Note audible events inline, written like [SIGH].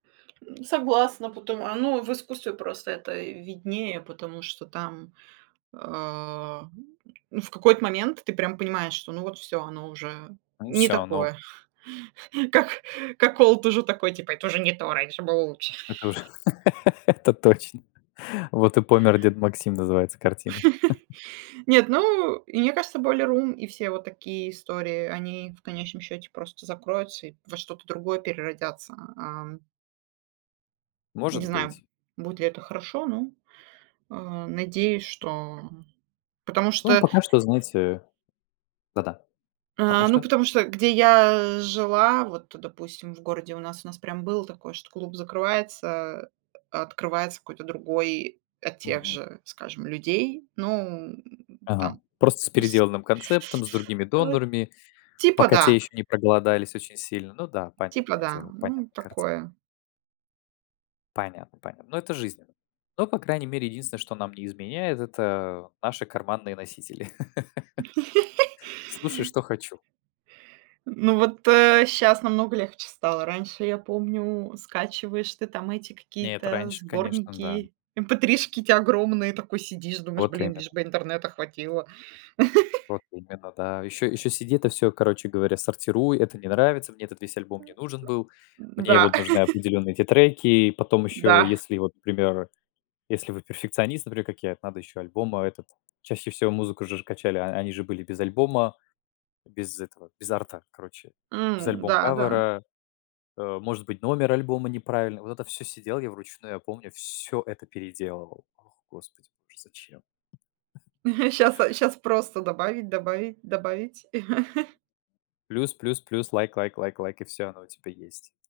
Согласна, потом оно в искусстве просто это виднее, потому что там, а, ну, в какой-то момент ты, прям, понимаешь, что, ну вот всё, оно уже Ну и не всё оно. такое. [CHUCKLES] Как как old уже такой, типа: "Это уже не то, раньше было лучше." Это уже [LAUGHS] это точно. "Вот и помер дед Максим", называется картина. [CHUCKLES] [CHUCKLES] Нет, ну, и мне кажется, Boiler Room и все вот такие истории, они, в конечном счете, просто закроются и во что-то другое переродятся. Ам. Не Может знаю, быть. будет ли это хорошо, ну, а, надеюсь, что, потому Ну, что пока что, знаете да-да, потому А, ну, что. потому что где я жила, вот, допустим, в городе у нас, у нас прям было такое, что клуб закрывается, а открывается какой-то другой от тех Мгм. же, скажем, людей. Ну, Ага. там, Просто с [CHUCKLES] переделанным концептом, с [SUCKS TEETH] другими э, донорами, типа пока те да. еще не проголодались очень сильно. Ну да, Типа понятное да. дело, Ну, понятная картина. такое. Понятно, понятно. Ну, это жизнь. Но, по крайней мере, единственное, что нам не изменяет- это, э, наши карманные носители. [LAUGHS] Слушаю, [LAUGHS] что хочу. Ну, вот, э, щас намного легче стало. Раньше, я помню, скачиваешь ты, там, эти Нет, какие-то раньше, конечно, да. сборники, эмпэтришки эти огромные и такой сидишь думаешь: Вот "Блин, именно. лишь бы интернета хватило". Вот [LAUGHS] именно, да. Еще еще сиди это всё, короче говоря, сортируй. Это не нравится, мне этот весь альбом не нужен был. Мне, э, Да. вот, нужны [CHUCKLES] определенные эти треки, и потом еще, Да. если, вот, к примеру, если вы перфекционист, например, как я, это надо еще альбом, а, этот. Чаще всего музыку же же качали, они же были без альбома. Без этого, без арта, короче, без М. альбом Да, да. кавера. Э, может быть, номер альбома неправильно. Вот это всё сидел я вручную, я помню, всё это переделывал. Ох, господи боже, зачем? [CHUCKLES] [CHUCKLES] Щас а щас просто добавить добавить добавить. [CHUCKLES] Плюс плюс плюс. Лайк лайк лайк лайк и всё, оно у тебя есть.